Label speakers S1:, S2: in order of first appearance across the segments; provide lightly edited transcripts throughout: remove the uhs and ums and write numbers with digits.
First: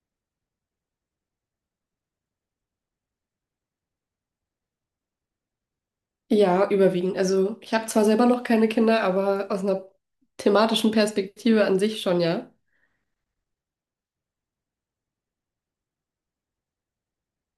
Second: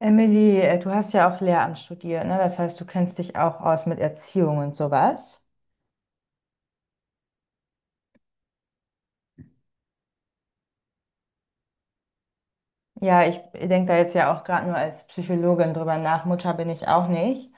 S1: Emily, du hast ja auch Lehramt studiert, ne? Das heißt, du kennst dich auch aus mit Erziehung und sowas.
S2: Ja, überwiegend. Also ich habe zwar selber noch keine Kinder, aber aus einer thematischen Perspektive an sich schon, ja.
S1: Ja, ich denke da jetzt ja auch gerade nur als Psychologin drüber nach. Mutter bin ich auch nicht.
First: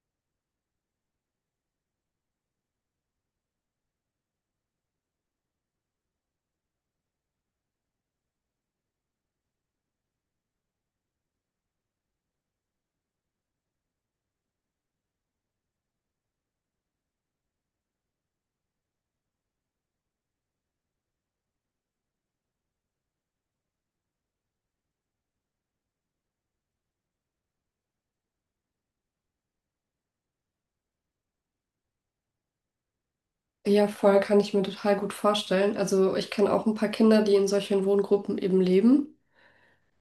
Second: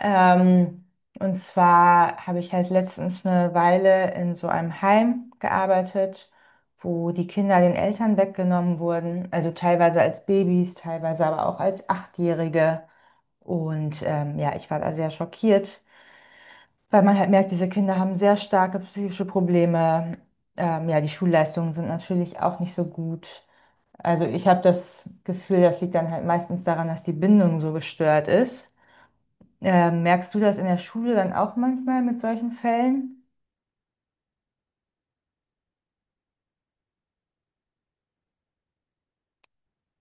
S1: Ähm, und zwar habe ich halt letztens eine Weile in so einem Heim gearbeitet, wo die Kinder den Eltern weggenommen wurden. Also teilweise als Babys, teilweise aber auch als Achtjährige. Und ja, ich war da sehr schockiert, weil man halt merkt, diese Kinder haben sehr starke psychische Probleme. Ja, die Schulleistungen sind natürlich auch nicht so gut. Also ich habe das Gefühl, das liegt dann halt meistens daran, dass die Bindung so gestört ist. Merkst du das in der Schule dann auch manchmal mit solchen Fällen?
S2: Ja, voll kann ich mir total gut vorstellen. Also ich kenne auch ein paar Kinder, die in solchen Wohngruppen eben leben.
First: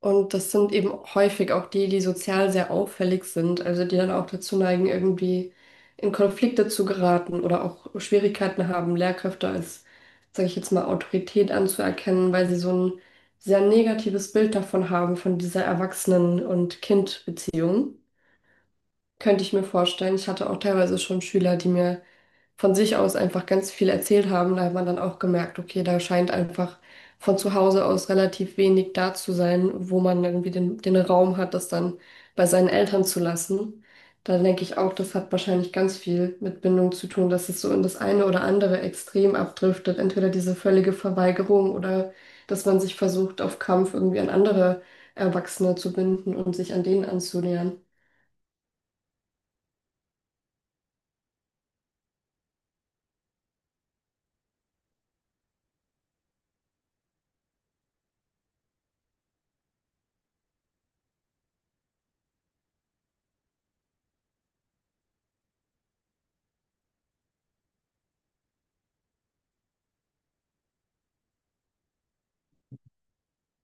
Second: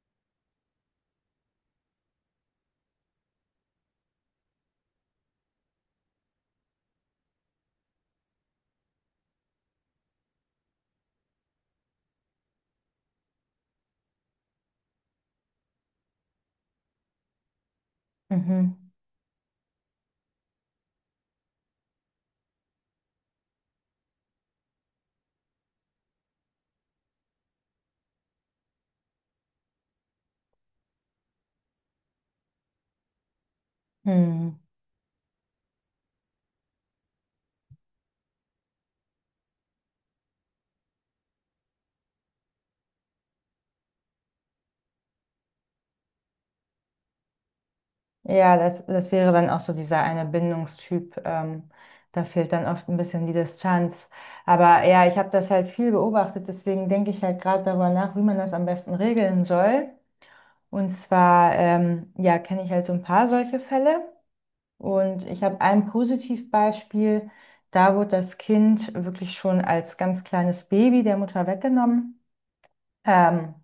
S2: Und das sind eben häufig auch die, die sozial sehr auffällig sind, also die dann auch dazu neigen, irgendwie in Konflikte zu geraten oder auch Schwierigkeiten haben, Lehrkräfte als, sage ich jetzt mal, Autorität anzuerkennen, weil sie so ein sehr negatives Bild davon haben, von dieser Erwachsenen- und Kind-Beziehung.
S1: Mhm.
S2: Könnte ich mir vorstellen. Ich hatte auch teilweise schon Schüler, die mir von sich aus einfach ganz viel erzählt haben. Da hat man dann auch gemerkt, okay, da scheint einfach von zu Hause aus relativ wenig da zu sein, wo man irgendwie den Raum hat, das dann bei seinen Eltern zu lassen. Da
S1: Hm.
S2: denke ich auch, das hat wahrscheinlich ganz viel mit Bindung zu tun, dass es so in das eine oder andere Extrem abdriftet. Entweder diese völlige Verweigerung oder dass man sich versucht, auf Kampf irgendwie an andere Erwachsene zu binden und sich an denen anzunähern.
S1: Ja, das wäre dann auch so dieser eine Bindungstyp. Da fehlt dann oft ein bisschen die Distanz. Aber ja, ich habe das halt viel beobachtet, deswegen denke ich halt gerade darüber nach, wie man das am besten regeln soll. Und zwar, ja, kenne ich halt so ein paar solche Fälle. Und ich habe ein Positivbeispiel. Da wurde das Kind wirklich schon als ganz kleines Baby der Mutter weggenommen. Ähm,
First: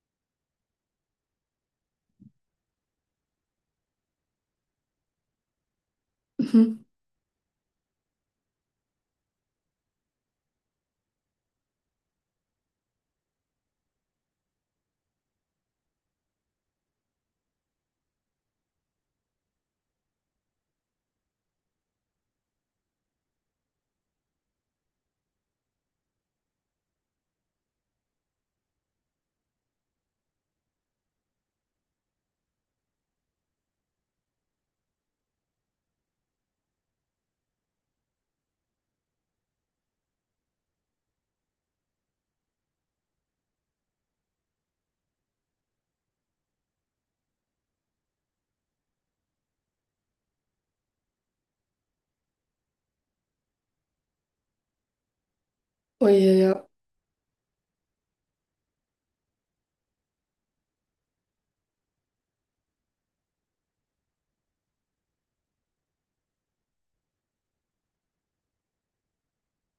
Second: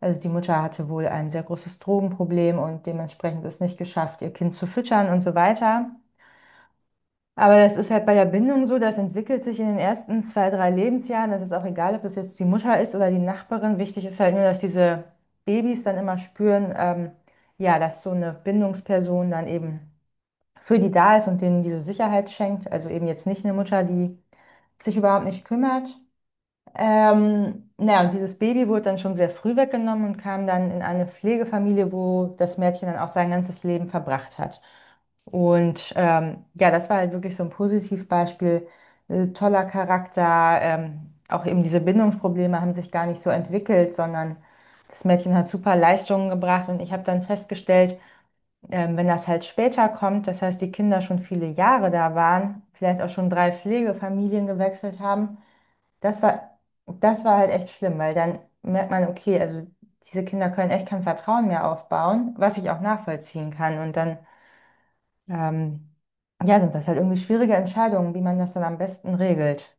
S1: also die Mutter hatte wohl ein sehr großes Drogenproblem und dementsprechend es nicht geschafft, ihr Kind zu füttern und so weiter.
S2: Mhm.
S1: Aber das ist halt bei der Bindung so, das entwickelt sich in den ersten zwei, drei Lebensjahren. Das ist auch egal, ob das jetzt die Mutter ist oder die Nachbarin. Wichtig ist halt nur, dass diese Babys dann immer spüren, ja, dass so eine Bindungsperson dann eben für die da ist und denen diese Sicherheit schenkt. Also eben jetzt nicht eine Mutter, die sich überhaupt nicht kümmert. Naja, und dieses Baby wurde dann schon sehr früh weggenommen und kam dann in eine Pflegefamilie, wo das Mädchen dann auch sein ganzes Leben verbracht hat. Und ja, das war halt wirklich so ein Positivbeispiel. Toller Charakter. Auch eben diese Bindungsprobleme haben sich gar nicht so entwickelt, sondern das Mädchen hat super Leistungen gebracht. Und ich habe dann festgestellt, wenn das halt später kommt, das heißt, die Kinder schon viele Jahre da waren, vielleicht auch schon drei Pflegefamilien gewechselt haben,
S2: Oh
S1: das
S2: je,
S1: war,
S2: ja.
S1: das war halt echt schlimm, weil dann merkt man, okay, also diese Kinder können echt kein Vertrauen mehr aufbauen, was ich auch nachvollziehen kann. Und dann, ähm, ja, sind das halt irgendwie schwierige Entscheidungen, wie man das dann am besten regelt.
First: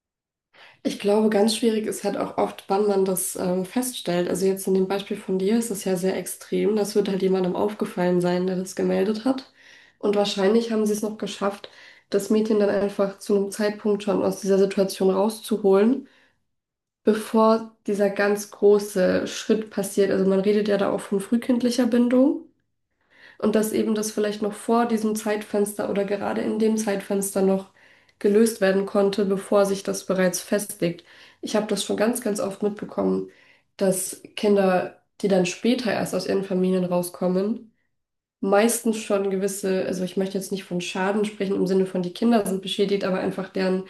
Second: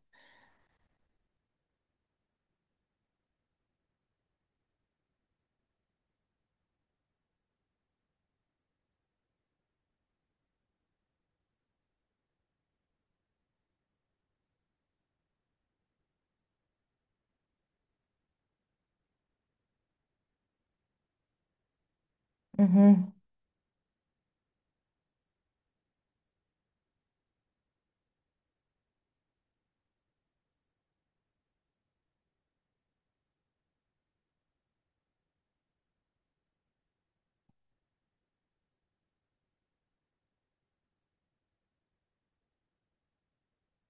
S2: Ich glaube, ganz schwierig ist halt auch oft, wann man das feststellt. Also jetzt in dem Beispiel von dir ist es ja sehr extrem. Das wird halt jemandem aufgefallen sein, der das gemeldet hat. Und wahrscheinlich haben sie es noch geschafft, das Mädchen dann einfach zu einem Zeitpunkt schon aus dieser Situation rauszuholen, bevor dieser ganz große Schritt passiert. Also man redet ja da auch von frühkindlicher Bindung.
S1: Mhm.
S2: Und dass eben das vielleicht noch vor diesem Zeitfenster oder gerade in dem Zeitfenster noch gelöst werden konnte, bevor sich das bereits festlegt. Ich habe das schon ganz, ganz oft mitbekommen, dass Kinder, die dann später erst aus ihren Familien rauskommen, meistens schon gewisse, also ich möchte jetzt nicht von Schaden sprechen im Sinne von die Kinder sind beschädigt, aber einfach deren,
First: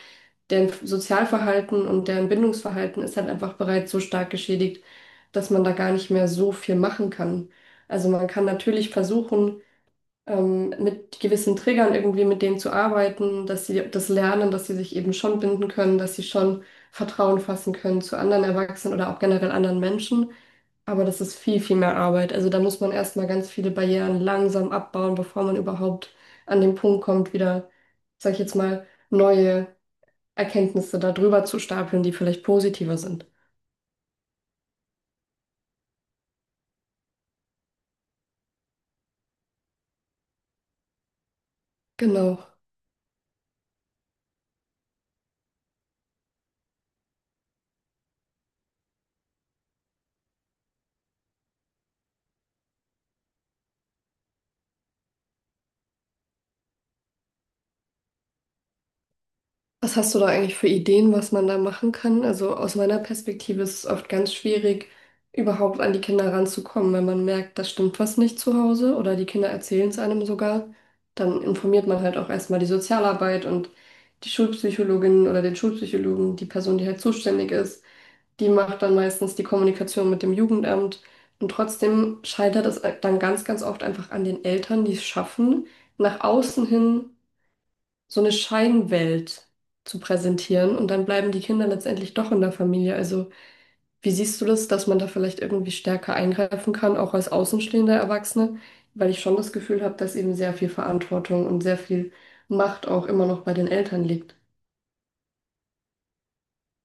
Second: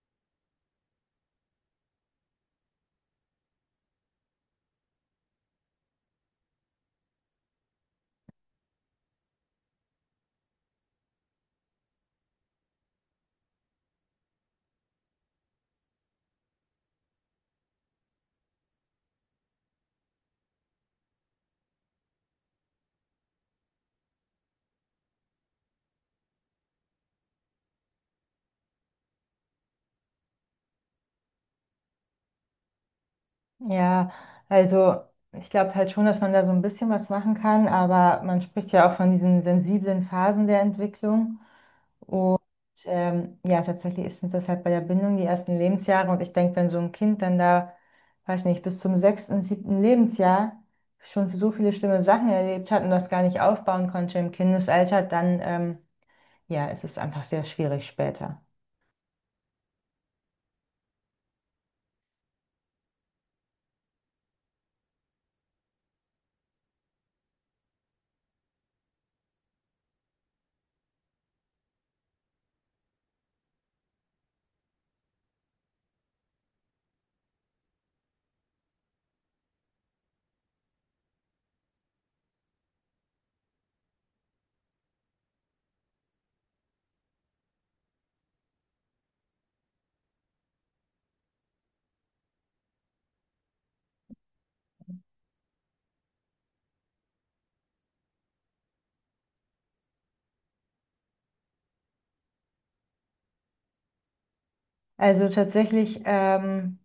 S2: deren Sozialverhalten und deren Bindungsverhalten ist halt einfach bereits so stark geschädigt, dass man da gar nicht mehr so viel machen kann. Also man kann natürlich versuchen, mit gewissen Triggern irgendwie mit denen zu arbeiten, dass sie das lernen, dass sie sich eben schon binden können, dass sie schon Vertrauen fassen können zu anderen Erwachsenen oder auch generell anderen Menschen. Aber das ist viel, viel mehr Arbeit. Also da muss man erstmal ganz viele Barrieren langsam abbauen, bevor man überhaupt an den Punkt kommt, wieder, sag ich jetzt mal, neue Erkenntnisse darüber zu stapeln, die vielleicht positiver sind.
S1: Ja, also ich glaube halt schon, dass man da so ein bisschen was machen kann, aber man spricht ja auch von diesen sensiblen Phasen der Entwicklung. Und
S2: Genau.
S1: ja, tatsächlich ist es das halt bei der Bindung die ersten Lebensjahre. Und ich denke, wenn so ein Kind dann da, weiß nicht, bis zum sechsten, siebten Lebensjahr schon so viele schlimme Sachen erlebt hat und das gar nicht aufbauen konnte im Kindesalter, dann ja, es ist einfach sehr schwierig später.
S2: Was hast du da eigentlich für Ideen, was man da machen kann? Also aus meiner Perspektive ist es oft ganz schwierig, überhaupt an die Kinder ranzukommen. Wenn man merkt, da stimmt was nicht zu Hause oder die Kinder erzählen es einem sogar, dann informiert man halt auch erstmal die Sozialarbeit und die Schulpsychologin oder den Schulpsychologen, die Person, die halt zuständig ist, die macht dann meistens die Kommunikation mit dem Jugendamt. Und trotzdem scheitert es dann ganz, ganz oft einfach an den Eltern, die es schaffen, nach außen hin so eine Scheinwelt zu präsentieren und dann bleiben die Kinder letztendlich doch in der Familie. Also, wie siehst du das, dass man da vielleicht irgendwie stärker eingreifen kann, auch als außenstehender Erwachsene? Weil ich schon das Gefühl habe, dass eben sehr viel Verantwortung und sehr viel Macht auch immer noch bei den Eltern liegt.
S1: Also tatsächlich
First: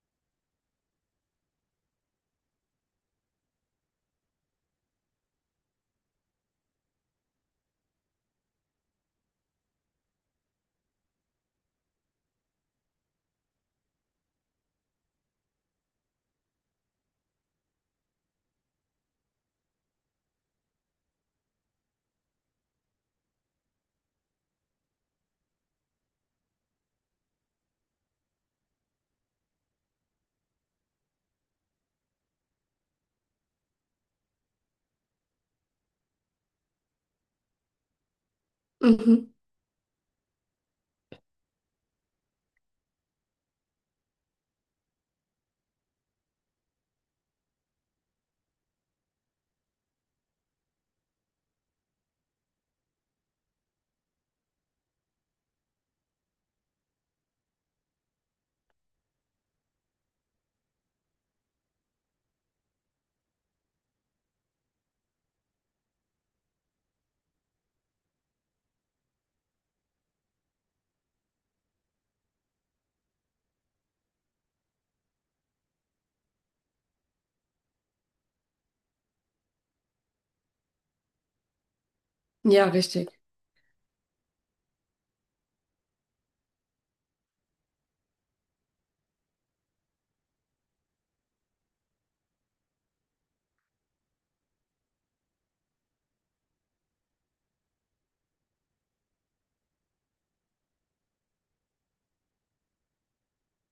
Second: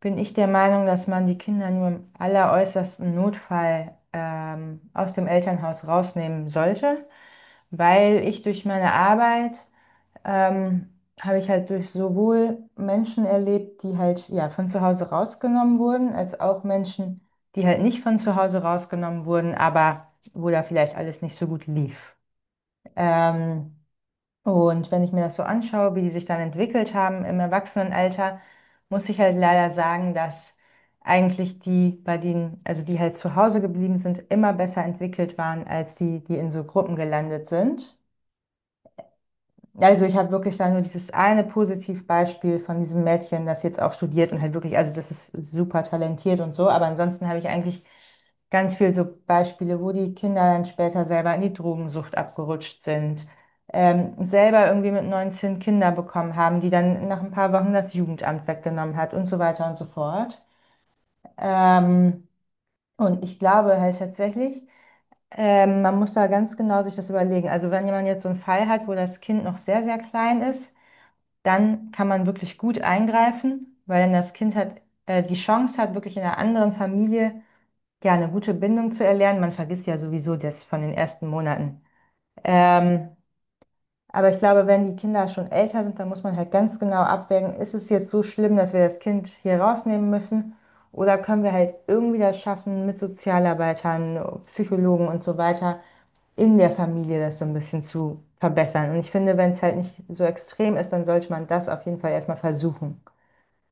S1: bin ich der Meinung, dass man die Kinder nur im alleräußersten Notfall aus dem Elternhaus rausnehmen sollte, weil ich durch meine Arbeit ähm, habe ich halt durch sowohl Menschen erlebt, die halt ja von zu Hause rausgenommen wurden, als auch Menschen, die halt nicht von zu Hause rausgenommen wurden, aber wo da vielleicht alles nicht so gut lief. Ähm, und wenn ich mir das so anschaue, wie die sich dann entwickelt haben im Erwachsenenalter, muss ich halt leider sagen, dass eigentlich die, bei denen, also die halt zu Hause geblieben sind, immer besser entwickelt waren als die, die in so Gruppen gelandet sind.
S2: Mhm.
S1: Also ich habe wirklich da nur dieses eine Positivbeispiel von diesem Mädchen, das jetzt auch studiert und halt wirklich, also das ist super talentiert und so, aber ansonsten habe ich eigentlich ganz viel so Beispiele, wo die Kinder dann später selber in die Drogensucht abgerutscht sind, selber irgendwie mit 19 Kinder bekommen haben, die dann nach ein paar Wochen das Jugendamt weggenommen hat und so weiter und so fort. Ähm, und ich glaube halt tatsächlich, man muss da ganz genau sich das überlegen. Also wenn jemand jetzt so einen Fall hat, wo das Kind noch sehr, sehr klein ist, dann kann man wirklich gut eingreifen, weil dann das Kind hat, die Chance hat, wirklich in einer anderen Familie ja eine gute Bindung zu erlernen. Man vergisst ja sowieso das von den ersten Monaten.
S2: Ja, richtig.
S1: Ähm, aber ich glaube, wenn die Kinder schon älter sind, dann muss man halt ganz genau abwägen, ist es jetzt so schlimm, dass wir das Kind hier rausnehmen müssen? Oder können wir halt irgendwie das schaffen, mit Sozialarbeitern, Psychologen und so weiter in der Familie das so ein bisschen zu verbessern? Und ich finde, wenn es halt nicht so extrem ist, dann sollte man das auf jeden Fall erstmal versuchen.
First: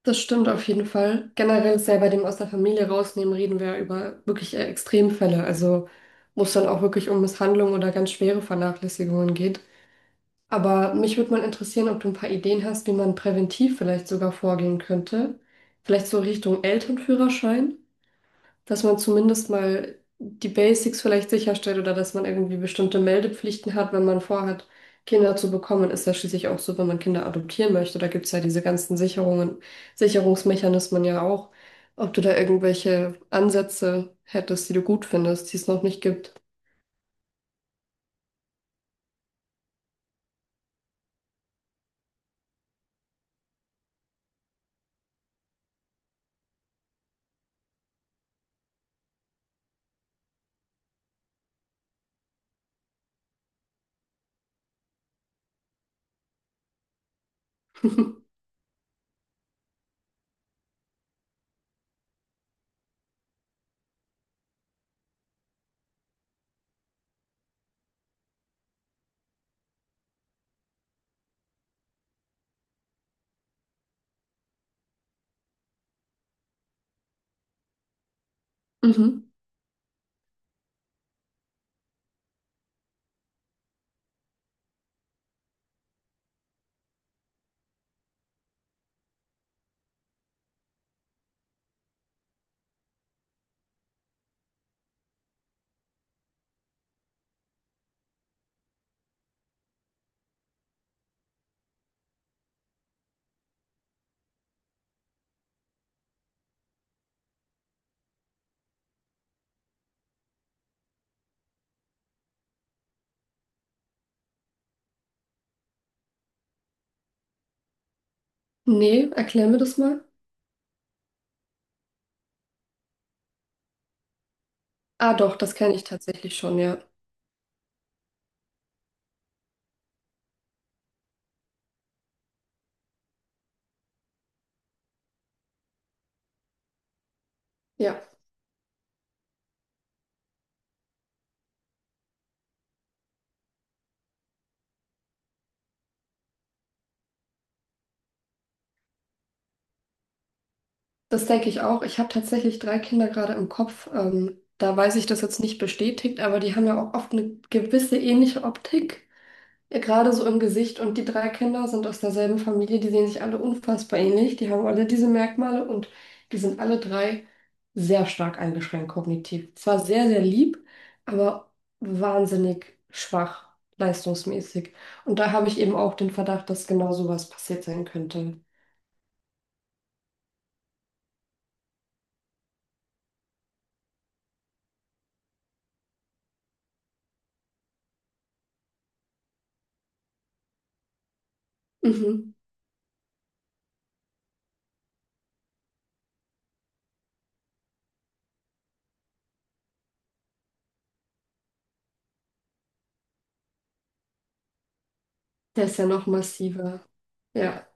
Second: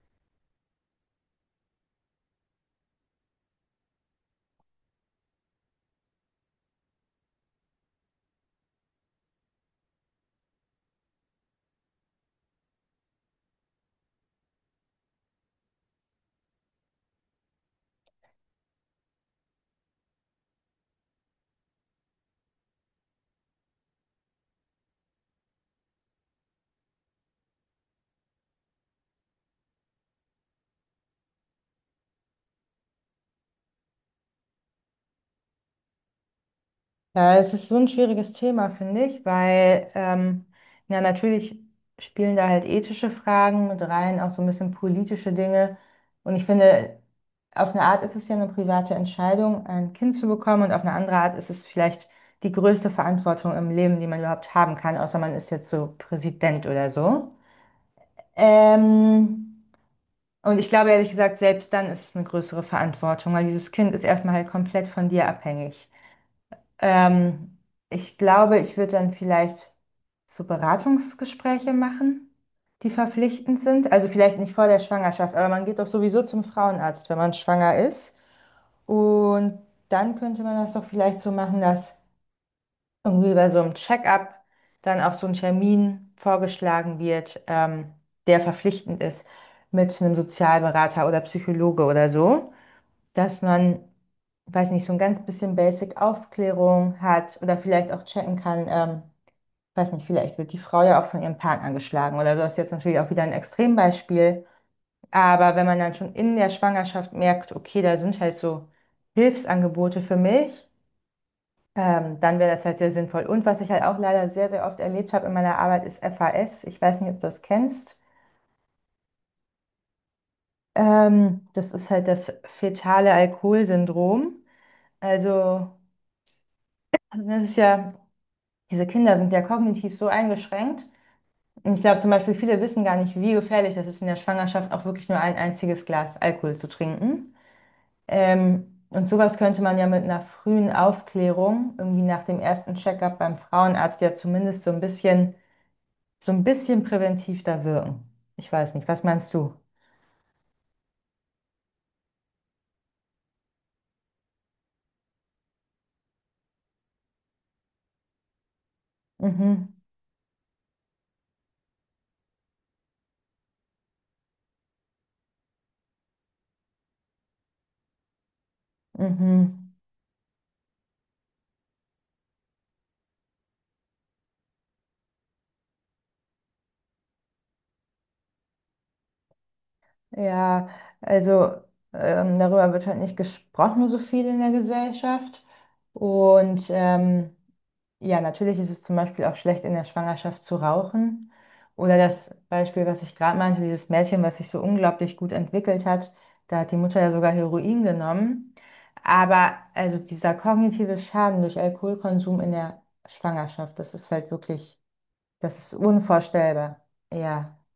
S2: Das stimmt auf jeden Fall. Generell ist ja bei dem aus der Familie rausnehmen, reden wir ja über wirklich eher Extremfälle. Also, wo es dann auch wirklich um Misshandlung oder ganz schwere Vernachlässigungen geht. Aber mich würde mal interessieren, ob du ein paar Ideen hast, wie man präventiv vielleicht sogar vorgehen könnte. Vielleicht so Richtung Elternführerschein, dass man zumindest mal die Basics vielleicht sicherstellt oder dass man irgendwie bestimmte Meldepflichten hat, wenn man vorhat, Kinder zu bekommen. Ist ja schließlich auch so, wenn man Kinder adoptieren möchte. Da gibt es ja diese ganzen Sicherungen, Sicherungsmechanismen ja auch. Ob du da irgendwelche Ansätze hättest, die du gut findest, die es noch nicht gibt.
S1: Ja, es ist so ein schwieriges Thema, finde ich, weil ja, natürlich spielen da halt ethische Fragen mit rein, auch so ein bisschen politische Dinge. Und ich finde, auf eine Art ist es ja eine private Entscheidung, ein Kind zu bekommen, und auf eine andere Art ist es vielleicht die größte Verantwortung im Leben, die man überhaupt haben kann, außer man ist jetzt so Präsident oder so. Ähm, und ich glaube ehrlich gesagt, selbst dann ist es eine größere Verantwortung, weil dieses Kind ist erstmal halt komplett von dir abhängig. Ähm, Ich glaube, ich würde dann vielleicht so Beratungsgespräche machen, die verpflichtend sind. Also vielleicht nicht vor der Schwangerschaft, aber man geht doch sowieso zum Frauenarzt, wenn man schwanger ist.
S2: Mhm.
S1: Und dann könnte man das doch vielleicht so machen, dass irgendwie bei so einem Check-up dann auch so ein Termin vorgeschlagen wird, der verpflichtend ist mit einem Sozialberater oder Psychologe oder so, dass man, weiß nicht, so ein ganz bisschen Basic Aufklärung hat oder vielleicht auch checken kann, weiß nicht, vielleicht wird die Frau ja auch von ihrem Partner angeschlagen oder du hast jetzt natürlich auch wieder ein Extrembeispiel. Aber wenn man dann schon in der Schwangerschaft merkt, okay, da sind halt so Hilfsangebote für mich, dann wäre das halt sehr sinnvoll. Und was ich halt auch leider sehr, sehr oft erlebt habe in meiner Arbeit, ist FAS. Ich weiß nicht, ob du das kennst.
S2: Nee, erklär mir das mal.
S1: Das ist halt das fetale Alkoholsyndrom.
S2: Ah, doch, das
S1: Also,
S2: kenne ich tatsächlich schon, ja.
S1: das ist ja, diese Kinder sind ja kognitiv so eingeschränkt. Und ich glaube zum Beispiel, viele wissen gar nicht, wie gefährlich das ist, in der Schwangerschaft auch wirklich nur ein einziges Glas Alkohol zu trinken.
S2: Ja,
S1: Und sowas könnte man ja mit einer frühen Aufklärung, irgendwie nach dem ersten Check-up beim Frauenarzt, ja zumindest so ein bisschen präventiv da wirken. Ich weiß nicht, was meinst du?
S2: das denke ich auch. Ich habe tatsächlich drei Kinder gerade im Kopf. Da weiß ich das jetzt nicht bestätigt, aber die haben ja auch oft eine gewisse ähnliche Optik,
S1: Mhm,
S2: gerade so im Gesicht. Und die drei Kinder sind aus derselben Familie, die sehen sich alle unfassbar ähnlich. Die haben alle diese Merkmale und die sind alle drei sehr stark eingeschränkt kognitiv.
S1: mhm.
S2: Zwar sehr, sehr lieb, aber wahnsinnig schwach leistungsmäßig. Und da habe ich eben auch den Verdacht, dass genau sowas passiert sein könnte.
S1: Ja, also darüber wird halt nicht gesprochen so viel in der Gesellschaft. Und ja, natürlich ist es zum Beispiel auch schlecht, in der Schwangerschaft zu rauchen. Oder das
S2: Mhm.
S1: Beispiel, was ich gerade meinte, dieses Mädchen, was sich so unglaublich gut entwickelt hat, da hat die Mutter ja sogar Heroin genommen. Aber also dieser kognitive Schaden durch Alkoholkonsum in der Schwangerschaft, das ist halt wirklich, das
S2: Der
S1: ist
S2: ist ja noch
S1: unvorstellbar.
S2: massiver.
S1: Ja.
S2: Ja.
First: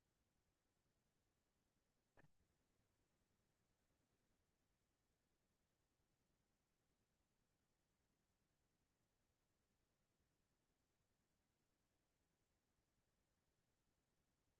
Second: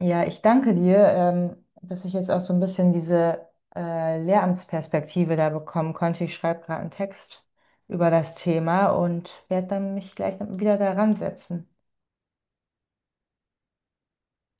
S1: Ja, ich danke dir, dass ich jetzt auch so ein bisschen diese Lehramtsperspektive da bekommen konnte. Ich schreibe gerade einen Text über das Thema und werde dann mich gleich wieder daran setzen.